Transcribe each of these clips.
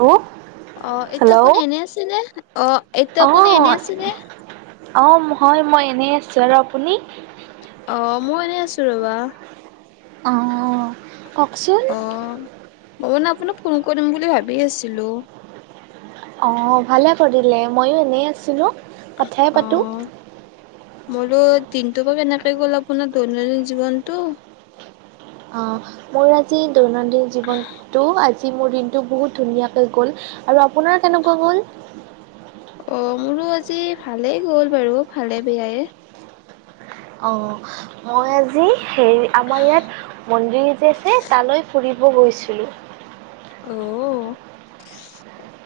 Hello. অ', এইটো hello phone এনেই আছিলে, অ', এইটো আপুনি এনে অ', আছিলে নে? অ', মই এনে আছো, আৰু আপুনি? অ', ময়ো এনেই আছো ৰ'বা। অ', কওকচোন। অ', ময়ো আপোনাক ফোন কৰিম বুলি ভাবি আছিলো। অ ভালে কৰিলে, ময়ো এনেই আছিলোঁ। কথাই পাতোঁ। অ'। মোৰো দিনটো বা কেনেকে গ'ল আপোনাৰ দৈনন্দিন জীৱনটো। মোৰ আজি দৈনন্দিন জীৱনটো, আজি মোৰ দিনটো বহুত ধুনীয়াকৈ গ'ল। আৰু আপোনাৰ কেনেকুৱা গ'ল? অ', মোৰো আজি ভালেই গ'ল বাৰু, ভালে বেয়াই। অ, মই আজি হেৰি, আমাৰ ইয়াত মন্দিৰ যে আছে, তালৈ ফুৰিব গৈছিলোঁ। অহ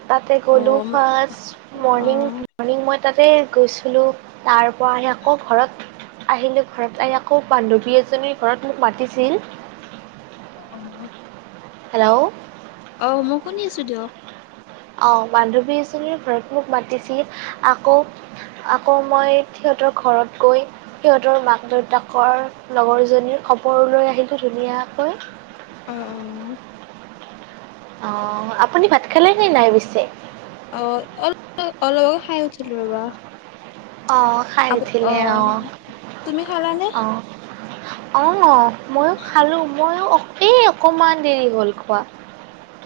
তাতে গলোঁ ফাৰ্ষ্ট। অ মৰ্ণিং, মৰ্ণিং মই তাতে গৈছিলো, তাৰ পৰা আহি, আকৌ ঘৰত আহিলো, ঘৰত আহি আকৌ বান্ধৱী এজনীৰ ঘৰত মোক মাতিছিল। অ'। [unintelligible] হেল্ল'। অঁ, মই শুনি আছোঁ দিয়ক। অঁ, বান্ধৱী এজনীৰ ঘৰত মোক মাতিছিল, আকৌ আকৌ মই, সিহঁতৰ ঘৰত গৈ সিহঁতৰ মাক দেউতাকৰ লগৰজনীৰ খবৰ লৈ আহিলো ধুনীয়াকৈ। অ অ', আপুনি ভাত খালে নে নাই, পিছে? অ', অলপ, আগত খাই উঠিলো ৰবা। অ', খাই উঠিলে অ', তুমি খালানে অ',। অ', মইও খালো। মইও এ অকমান দেৰি হ'ল, খোৱা।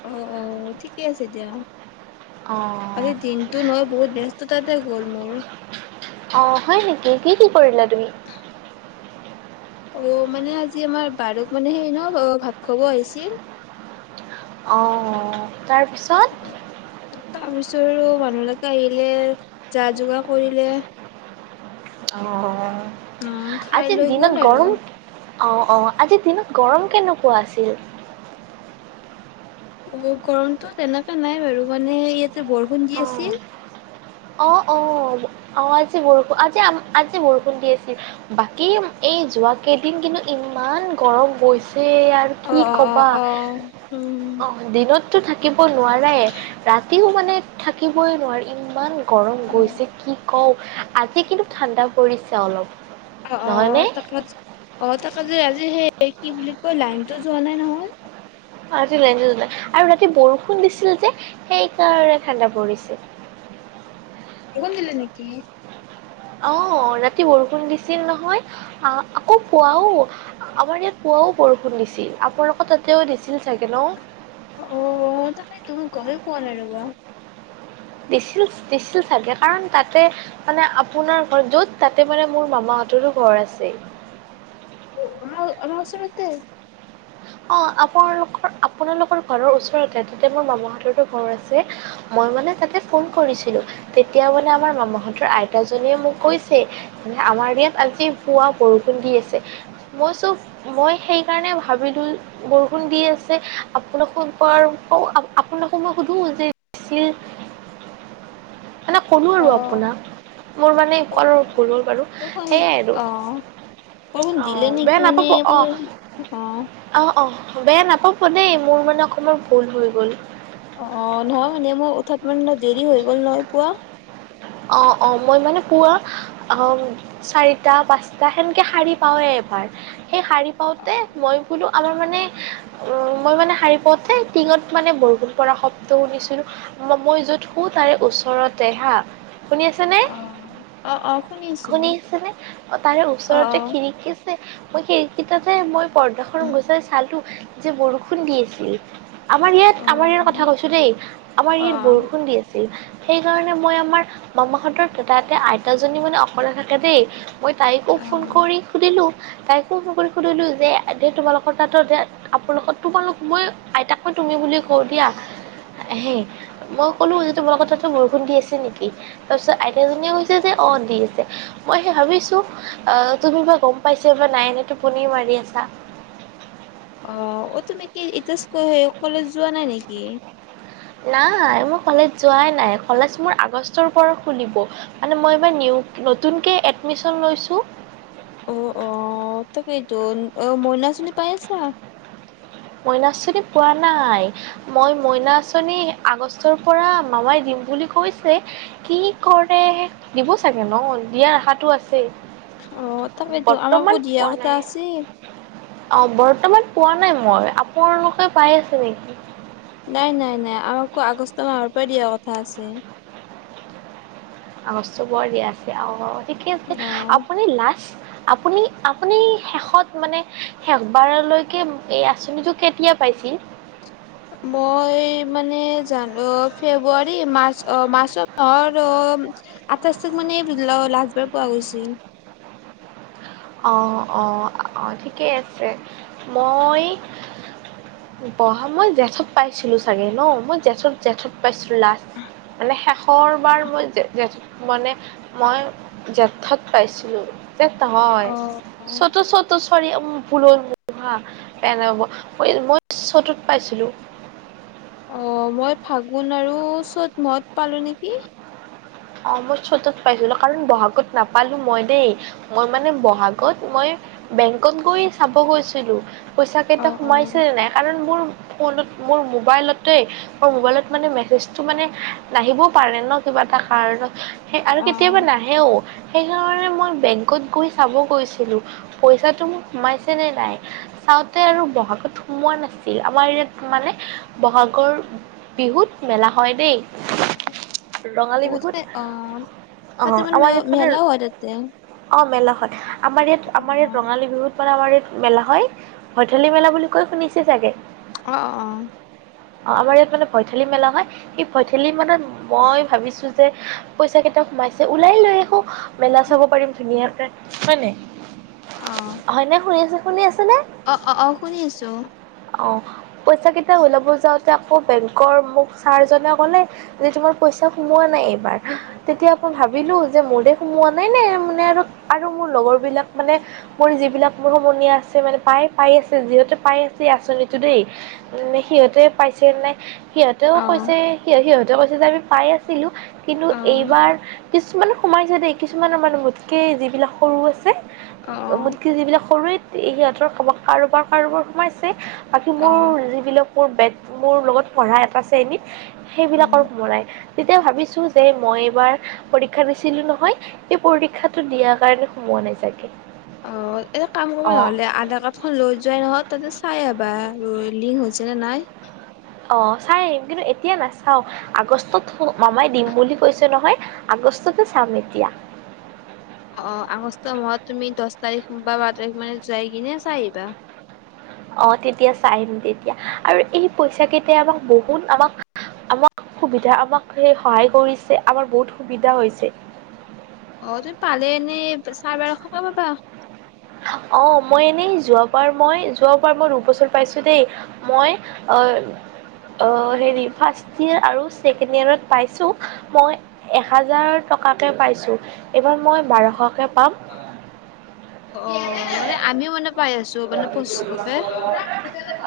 অঁ', অ', ঠিকে আছে দিয়া। অঁ আজি দিনতো নহ, বহুত ব্যস্ততাতে গ'ল মোৰ। অ', হয় নেকি? কি কি কৰিলা তুমি?। অ', মানে আজি আমাৰ বাৰুক মানে, সেই ন', ভাত খাব আহিছিল। অ', তাৰপিছত। তাৰ পিছৰ মানুহ বিলাকে আহিলে, যা যোগাৰ কৰিলে। অ', উম খাই আজি লৈ গ'ল দিনত আৰু গৰম, অ', অ', আজি দিনত, গৰম কেনেকুৱা আছিল? অ' গৰমটো তেনেকুৱে নাই বাৰু, মানে ইয়াতে, বৰষুণ দি আছিল। অ', অ', আতচা বৰষুন, আতচা-আতচা বৰষুণ, দি আছিল। বাকী, এই যোৱ কেইদিন কিন্তু, ইমান গৰম গৈছে আৰু, কি অ' অ' অ' কবা, অ' উম অ',। দিনততো থাকিব নুৱাৰায়ে, ৰাতিও মানে থাকিবই নোৱাৰে। ইমান, গৰম গৈছে কি কওঁ, আজি কিন্তু, ঠাণ্ডা পৰিছে অলপ। অ', নহয়নে অ', তাক, অ', তাত যে, আজি সেই কি বুলি কয়, লাইনতো যোৱা নাই নহয়। অঁ আজি লাইনটো যোৱা নাই। আৰু ৰাতি বৰষুণ দিছিল যে, সেইকাৰণে ঠাণ্ডা পৰিছে। বৰষুণ দিলে নেকি?। অঁ', ৰাতি বৰষুণ দিছিল নহয়। আহ' আকৌ পোৱাও। আমাৰ ইয়াত পুৱাও বৰষুণ দিছিল। আপোনালোকৰ তাতেও দিছিল চাগে ন'? অ', তুমি গমে পোৱা নাই, ৰবা। দিছিল-দিছিল চাগে। কাৰণ তাতে, মানে আপোনাৰ ঘৰ য'ত, তাতে মানে, মোৰ মামাহঁতৰো ঘৰ আছে। ভাল, অ', ওচৰতে। অ', আপোনালোকৰ, আপোনালোকৰ ঘৰৰ ওচৰতে, তাতে মোৰ মামাহতৰো ঘৰ আছে। মই মানে তাতে ফোন কৰিছিলো। তেতিয়া মানে আমাৰ মামাহঁতৰ, আইতাজীয়ে মোক কৈছে। যে আমাৰ ইয়াত আজি, পুৱা বৰষুণ দি আছে। মই টো, মই সেইকাৰণে ভাবিলো। বৰষুণ দি আছে, আপোনালোকৰ, আপোনলোকক সুধো, নে ছিল। [inaudible] মানে কলো আৰু অ' আপোনাক। মোৰ মানে কোৱাটো ভুল হ'ল বাৰু, সেইয়াই আৰু। অলপ অঁ দিলে নেকি মানে এইবোৰ, আ অ', অ', বেয়া নাপাব দেই, মোৰ মানে অকমান ভুল হৈ গ'ল। অ', নহয় মানে মোৰ উঠাত মানে দেৰি হৈ গ'ল, নহয় পুৱা। অ', অ', মই মানে পুৱা, অম চাৰিটা পাঁচটা, সেনেকে শাৰী পাওৱে এবাৰ। সেই শাৰী পাওঁতে, মই বোলো আমাৰ মানে, মই মানে সাৰী পাওঁতে, টিঙত মানে বৰষুণ পৰা, শব্দ শুনিছিলোঁ। ম মই যত সোঁ, তাৰে ওচৰতে হা। শুনি আছে নে? অ অ অ আছো শুনি আছে নে? অ', তাৰে অ ওচৰতে খিৰিকী মই সেইকেইটাতে, মই পৰ্দাখন গুচাই চালো যে বৰষুণ দি আছিল। আমাৰ ইয়াত, অ আমাৰ ইয়াৰ কথা কৈছো দেই। আমাৰ অ অ ইয়াত, বৰষুণ দি আছিল। সেইকাৰণে মই আমাৰ, মামাহঁতৰ তাতে আইতাজনী মানে অকলে থাকে দেই। মই, তাইকো অ ফোন কৰি সুধিলোঁ। তাইকো ফোন কৰি সুধিলোঁ যে, আজি তোমালোকৰ তাতো আপোনালোকৰ তোমালোক মই আইতাকো তুমি বুলি কওঁ দিয়া। হে মই ক'লো যে তোমালাকৰ তাতে বৰষুণ দি আছে নেকি? তাৰপিছত আইতাজীয়ে কৈছে যে অঁ দি আছে। মই সেই ভাবিছো অঁ তুমি বা গম পাইছ বা নাই এনেই টোপনি মাৰি আছা। অঁ, অঁ তুমি কি এতিয়া কলেজ যোৱা নাই নেকি? নাই মই কলেজ যোৱাই নাই কলেজ মোৰ আগষ্টৰ পৰা খুলিব। মানে মই এইবাৰ নতুনকে এডমিচন লৈছো। অঁ অঁ তেকেইটো, অঁ মইনা আছনি পাই আছা? মইনা আঁচনি পোৱা নাই। মই মইনা আঁচনি আগষ্টৰ পৰা মামাই দিম বুলি কৈছে। কি কৰে দিব চাগে ন দিয়াৰ আশাটো আছেই। অ তাকেইতো আমাকো বৰ্তমান দিয়া পোৱা কথা নাই। আছিল অঁ বৰ্তমান পোৱা নাই মই আপোনালোকে পাই আছে নেকি? নাই নাই নাই আমাকো আগষ্ট মাহৰ পৰাই দিয়া কথা আছে। আগষ্টৰ পৰা দিয়া আছে, অঁ অঁ ঠিকে আছে, অ আপুনি লাষ্ট, আপুনি আপুনি শেষত মানে শেষবাৰলৈকে এই আঁচনিটো কেতিয়া পাইছিল? মই মানে জানো ফেব্ৰুৱাৰী মাৰ্চ অ' মাৰ্চৰ মাহৰ আঠাইছ তাৰিখ মানে লা লাষ্টবাৰ পোৱা গৈছিল। অঁ অঁ অঁ ঠিকেই আছে, মই বহা মই জেঠত পাইছিলো চাগে ন মই জেঠত জেঠত পাইছিলো লাষ্ট। মানে শেষৰ বাৰ মই, জে জেঠ মানে মই জেঠত পাইছিলো যেঠ নহয় অ'। চত চ চৰি ভুল হা পই মই চতত পাইছিলো। অঁ মই ফাগুন আৰু চ'ত মাহত পালো নেকি। অঁ মই চতত পাইছিলো কাৰণ বহাগত নাপালো মই দেই। মই মানে বহাগত মই বেংকত গৈ চাব গৈছিলো। পইচাকেইটা অ', অ'। সোমাইছিল নাই কাৰণ মোৰ ফোনত মোৰ মোবাইলতে, ম মোবাইলত মানে মেছেজটো মানে নাহিবও পাৰে ন কিবা এটা, কাৰণত, আৰু সেই আৰু কেতিয়াবা অ' নাহে নাহেও, সেইকাৰণে মই বেংকত গৈ চাব গৈছিলো। পইচাটো মোৰ সোমাইছে নে নাই। চাওঁতে আৰু বহাগত সোমোৱা নাছিল আমাৰ ইয়াত মানে বহাগৰ, বিহুত মেলা হয় দেই, ৰঙালী অঁ বিহু তাতে আ মান মে মানে মেলাও হয় তাতে। অঁ মেলা হয় আমাৰ ইয়াত অ', আমাৰ ইয়াত ৰঙালী বিহুত আমাৰ ইয়াত মেলা ভৈঠেলি মেলা বুলি কৈ শুনিছে চাগে। অঁ অঁ। অঁ আমাৰ ইয়াত মানে ভৈঠালি মেলা হয় সেই ভৈঠেলি মেলাত মই ভাবিছো যে যে পইচা কেইটা সোমাইছে ওলাই লৈ আহো মেলা চাব পাৰিম ধুনীয়াকে। হয় নে, হয়নে শুনি আছে শুনি আছে নে? অঁ অঁ অঁ, শুনি আছোঁ। অঁ পইচা কেইটা ওলাব যাওঁতে আকৌ বেংকৰ মোক ছাৰজনে ক'লে। যে তোমাৰ পইচা সোমোৱা নাই এইবাৰ। তেতিয়া আকৌ ভাবিলো যে মৰে সোমোৱাই নাই নে মানে আৰু আৰু মোৰ লগৰ বিলাক মানে মোৰ যিবিলাক মোৰ সমনীয়াই আছে মানে প্ৰায় পাই আছে যিহতে পাই আছে এই আঁচনিটো দেই। উম সিহঁতে পাইছিল নাই? সিহঁতেও অ', কৈছে সিহঁতেও কৈছে যে আমি পাই আছিলো কিন্তু অ', এইবাৰ কিছুমানে সোমাইছে দেই কিছুমানৰ মানে মোতকে যিবিলাক সৰু আছে অ', মোতকে যিবিলাক সৰু সিহঁতৰ কাৰোবাৰ কাৰোবাৰ সোমাইছে। বাকী অ', মোৰ যিবিলাক মোৰ ব মোৰ লগত পঢ়া এটা শ্ৰেণী সেইবিলাকৰ উম। সোমাই নাই তেতিয়া ভাবিছো যে মই এইবাৰ পৰীক্ষা দিছিলো নহয় সেই পৰীক্ষাটো দিয়াৰ কাৰণে সোমোৱা নাই চাগে অ এটা কাম কৰিব অঁ নহলে আধাৰ কাৰ্ড খন লৈ যোৱাই নহয় তাতে চাই আহিবা লিং হৈছে নে নাই? অ চাই আহিম কিন্তু এতিয়া নাচাওঁ। আগষ্টত মামাই দিম বুলি কৈছে নহয় আগষ্টতে চাম এতিয়া। অ আগষ্ট মাহত তুমি দহ তাৰিখ বা বাৰ তাৰিখ মানে যাই কিনে চাই আহিবা। অ তেতিয়া চাই আহিম তেতিয়া আৰু এই পইচা কেইটাই আমাক বহুত আমাক আমাক সুবিধা আমাক সেই সহায় কৰিছে আমাৰ বহুত সুবিধা হৈছে। অ তুমি পালে এনেই চাৰে বাৰশক পাবা। অ মই এনেই যোৱাবাৰ মই যোৱ বাৰ মই দুই বছৰ পাইছোঁ দেই। মই অ অ হেৰি ফাৰ্ষ্ট ইয়াৰ আৰু ছেকেণ্ড ইয়াৰত পাইছোঁ মই। এ হাজাৰ টকাকে পাইছো এইবাৰ অ', বাৰশকে পাম। মানে আমিও মানে পাই আছো মানে পঁচিছশকে।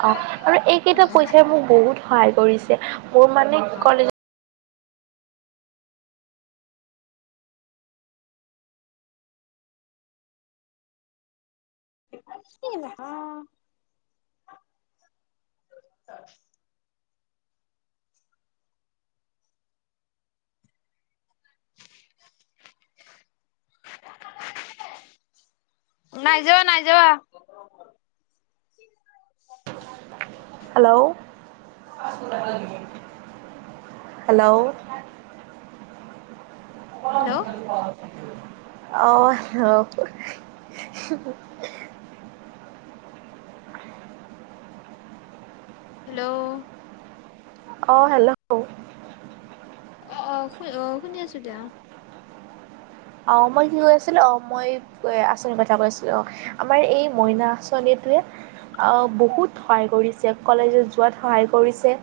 অ আৰু এই কেইটা পইচাই মোক বহুত সহায় কৰিছে মোৰ মানে কলেজৰ [inaudible] [inaudible] [inaudible] [inaudible] হেল্ল' হেল্ল' হেল্ল' [inaudible] হেল্ল'অ অ হেল্ল'অ। অ অ শু অ শুনি আছোঁ দিয়া। অ মই কি কয় আছিলো অ মই আঁচনিৰ কথা কৈছিলোঁ অ আমাৰ এই মইনা আঁচনি টোৱেই আহ বহুত সহায় কৰিছে কলেজত যোৱাত সহায় কৰিছে।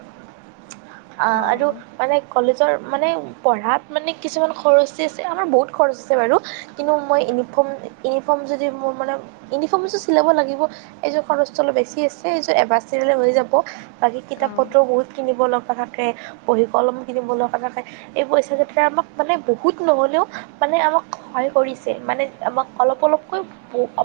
অ আৰু মানে কলেজৰ মানে পঢ়াত মানে কিছুমান খৰচী আছে আমাৰ বহুত খৰচ আছে বাৰু। কিন্তু মই ইউনিফৰ্ম ইউনিফৰ্ম যদি মোৰ মানে ইউনিফৰ্ম এযোৰ চিলাব লাগিব। এইযোৰ খৰচটো অলপ বেছি আছে এইযোৰ [unintelligible] হৈ যাব। বাকী কিতাপ অ'। পত্ৰও বহুত কিনিব লগা থাকে বহি কলম কিনিব লগা থাকে, এই পইচা কেইটাই আমাক মানে বহুত নহ'লেও মানে আমাক সহায় কৰিছে, মানে আমাক অলপ অলপকৈ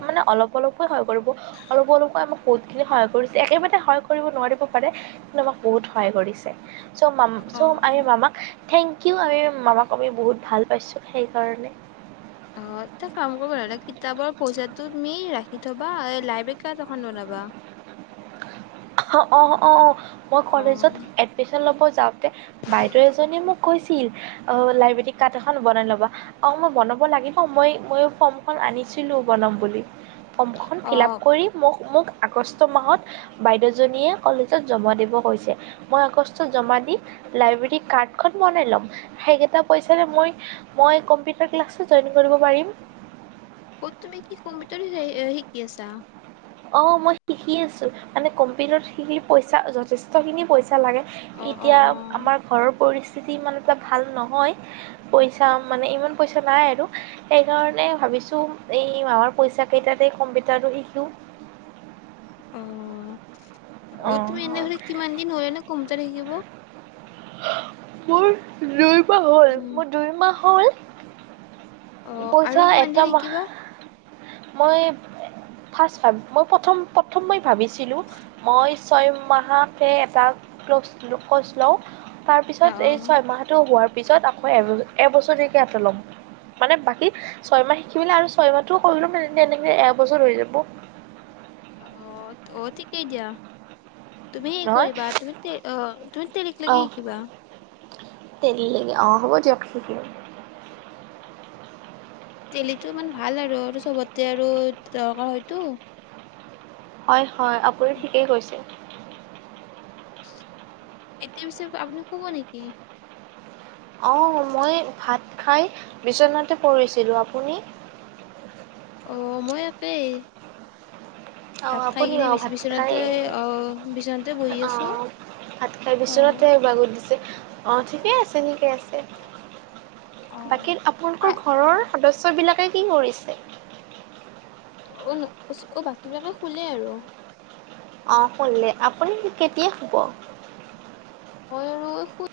মানে অলপ অলপ কৈ সহায় কৰিব, অলপ অলপকৈ আমাক বহুত খিনি সহায় কৰিছে একেবাৰে সহায় কৰিব নোৱাৰিব পাৰে। কিন্তু আমাক বহুত সহায় কৰিছে। চ' ম চ' অ'। আমি মামাক থেংক ইউ আমি মামাক আমি বহুত ভাল পাইছোঁ, সেই কাৰণে। অ', এটা কাম কৰিব নহ'লে কিতাপৰ পইচাটো তুমি ৰাখি থ'বা, এই লাইব্ৰেৰী কাৰ্ড এখন বনাবা। অ', অ', মই কলেজত অ'। এডমিশন ল'ব যাওঁতে। বাইদেউ এজনীয়ে মোক কৈছিল অ', লাইব্ৰেৰী কাৰা্ড এখন বনাই ল'বা। অ', মই বনাব লাগিব মই মইও ফৰ্মখন আনিছিলো বনাম বুলি। ফৰ্মখন ফিল আপ অ', কৰি মোক মোক আগষ্ট মাহত বাইদেউজনীয়ে কলেজত জমা দিব কৈছে। মই আগষ্টত জমা দি, লাইব্ৰেৰী কাৰ্ড খন বনাই ল'ম। সেইকেইটা পইচাৰে মই মই কম্পিউটাৰ ক্লাছটো জইন কৰিব পাৰিম। অ', তুমি কি কম্পিউটাৰ শিকি আছা? অ', মই শিকি আছো মানে কম্পিউটাৰত শিকি পইচা যথেষ্টখিনি পইচা লাগে। অ', অ', এতিয়া অ'। আমাৰ ঘৰৰ পৰিস্থিতি ইমান এটা ভাল নহয়। পইচা মানে ইমান পইচা নাই আৰু। সেই কাৰণে ভাবিছো, এই মাহৰ পইচা কেইটাৰে কম্পিউটাৰো শিকো। অ', অ', অঁ তুমি এনেদৰে কিমান দিন হ'লে ন' কম্পিউটাৰ শিকিব? মোৰ দুই মাহ হ'ল, মোৰ দুই মাহ হ'ল। অ আৰু পইচা কিমান দিন এটা মাহ শিকিবা মই ফাৰ্ষ্ট [unintelligible] মই প্ৰথম প্ৰথম মই ভাবিছিলো। মই ছয় মাহকে এটা কৰ্চ লওঁ। তাৰ অ পিছত এই ছয়মাহটো হোৱাৰ পিছত আকৌ এ-এবছৰীয়াকে এটা ল'ম, মানে বাকী ছয় মাহ শিকি মেলি আৰু ছয় মাহ টো কৰি ল'ম এনেকে এবছৰ হৈ যাব। অ', অ', থিকেই দিয়া। তুমি হেই নহয় কৰিবা তুমি অ', তুমি তেলিক লকে শিকিবা। তেলি ল'কে অ', হ'ব দিয়ক শিকিম। তেলিটো মানে ভাল আৰু আৰু চবতে আৰু দৰকাৰ হয়তো। হয়, হয়, আপুনি ঠিকেই কৈছে। এতিয়া পিছে আপুনি শুব নেকি? অ', মই ভাত খাই বিশ্বনাতে পৰিছিলো, আপুনি? অ', মই একেই। অ', ভাত খাই কিনে আপুনিও বিচ ভাত খাই বিচনাতে অ বিচনাতে বহি আছো অ'। ভাত খাই অ বিচনাতে বাগৰ দিছে অ', ঠিকে আছে ঠিকে আছে। অ বাকী আপোনালোকৰ ঘৰৰ সদস্য বিলাকে কি কৰিছে? অ', অ', বাকী বিলাকে শুলে আৰু। অ', শুলে, আপুনি কেতিয়া শুব? মই আৰু এই শুই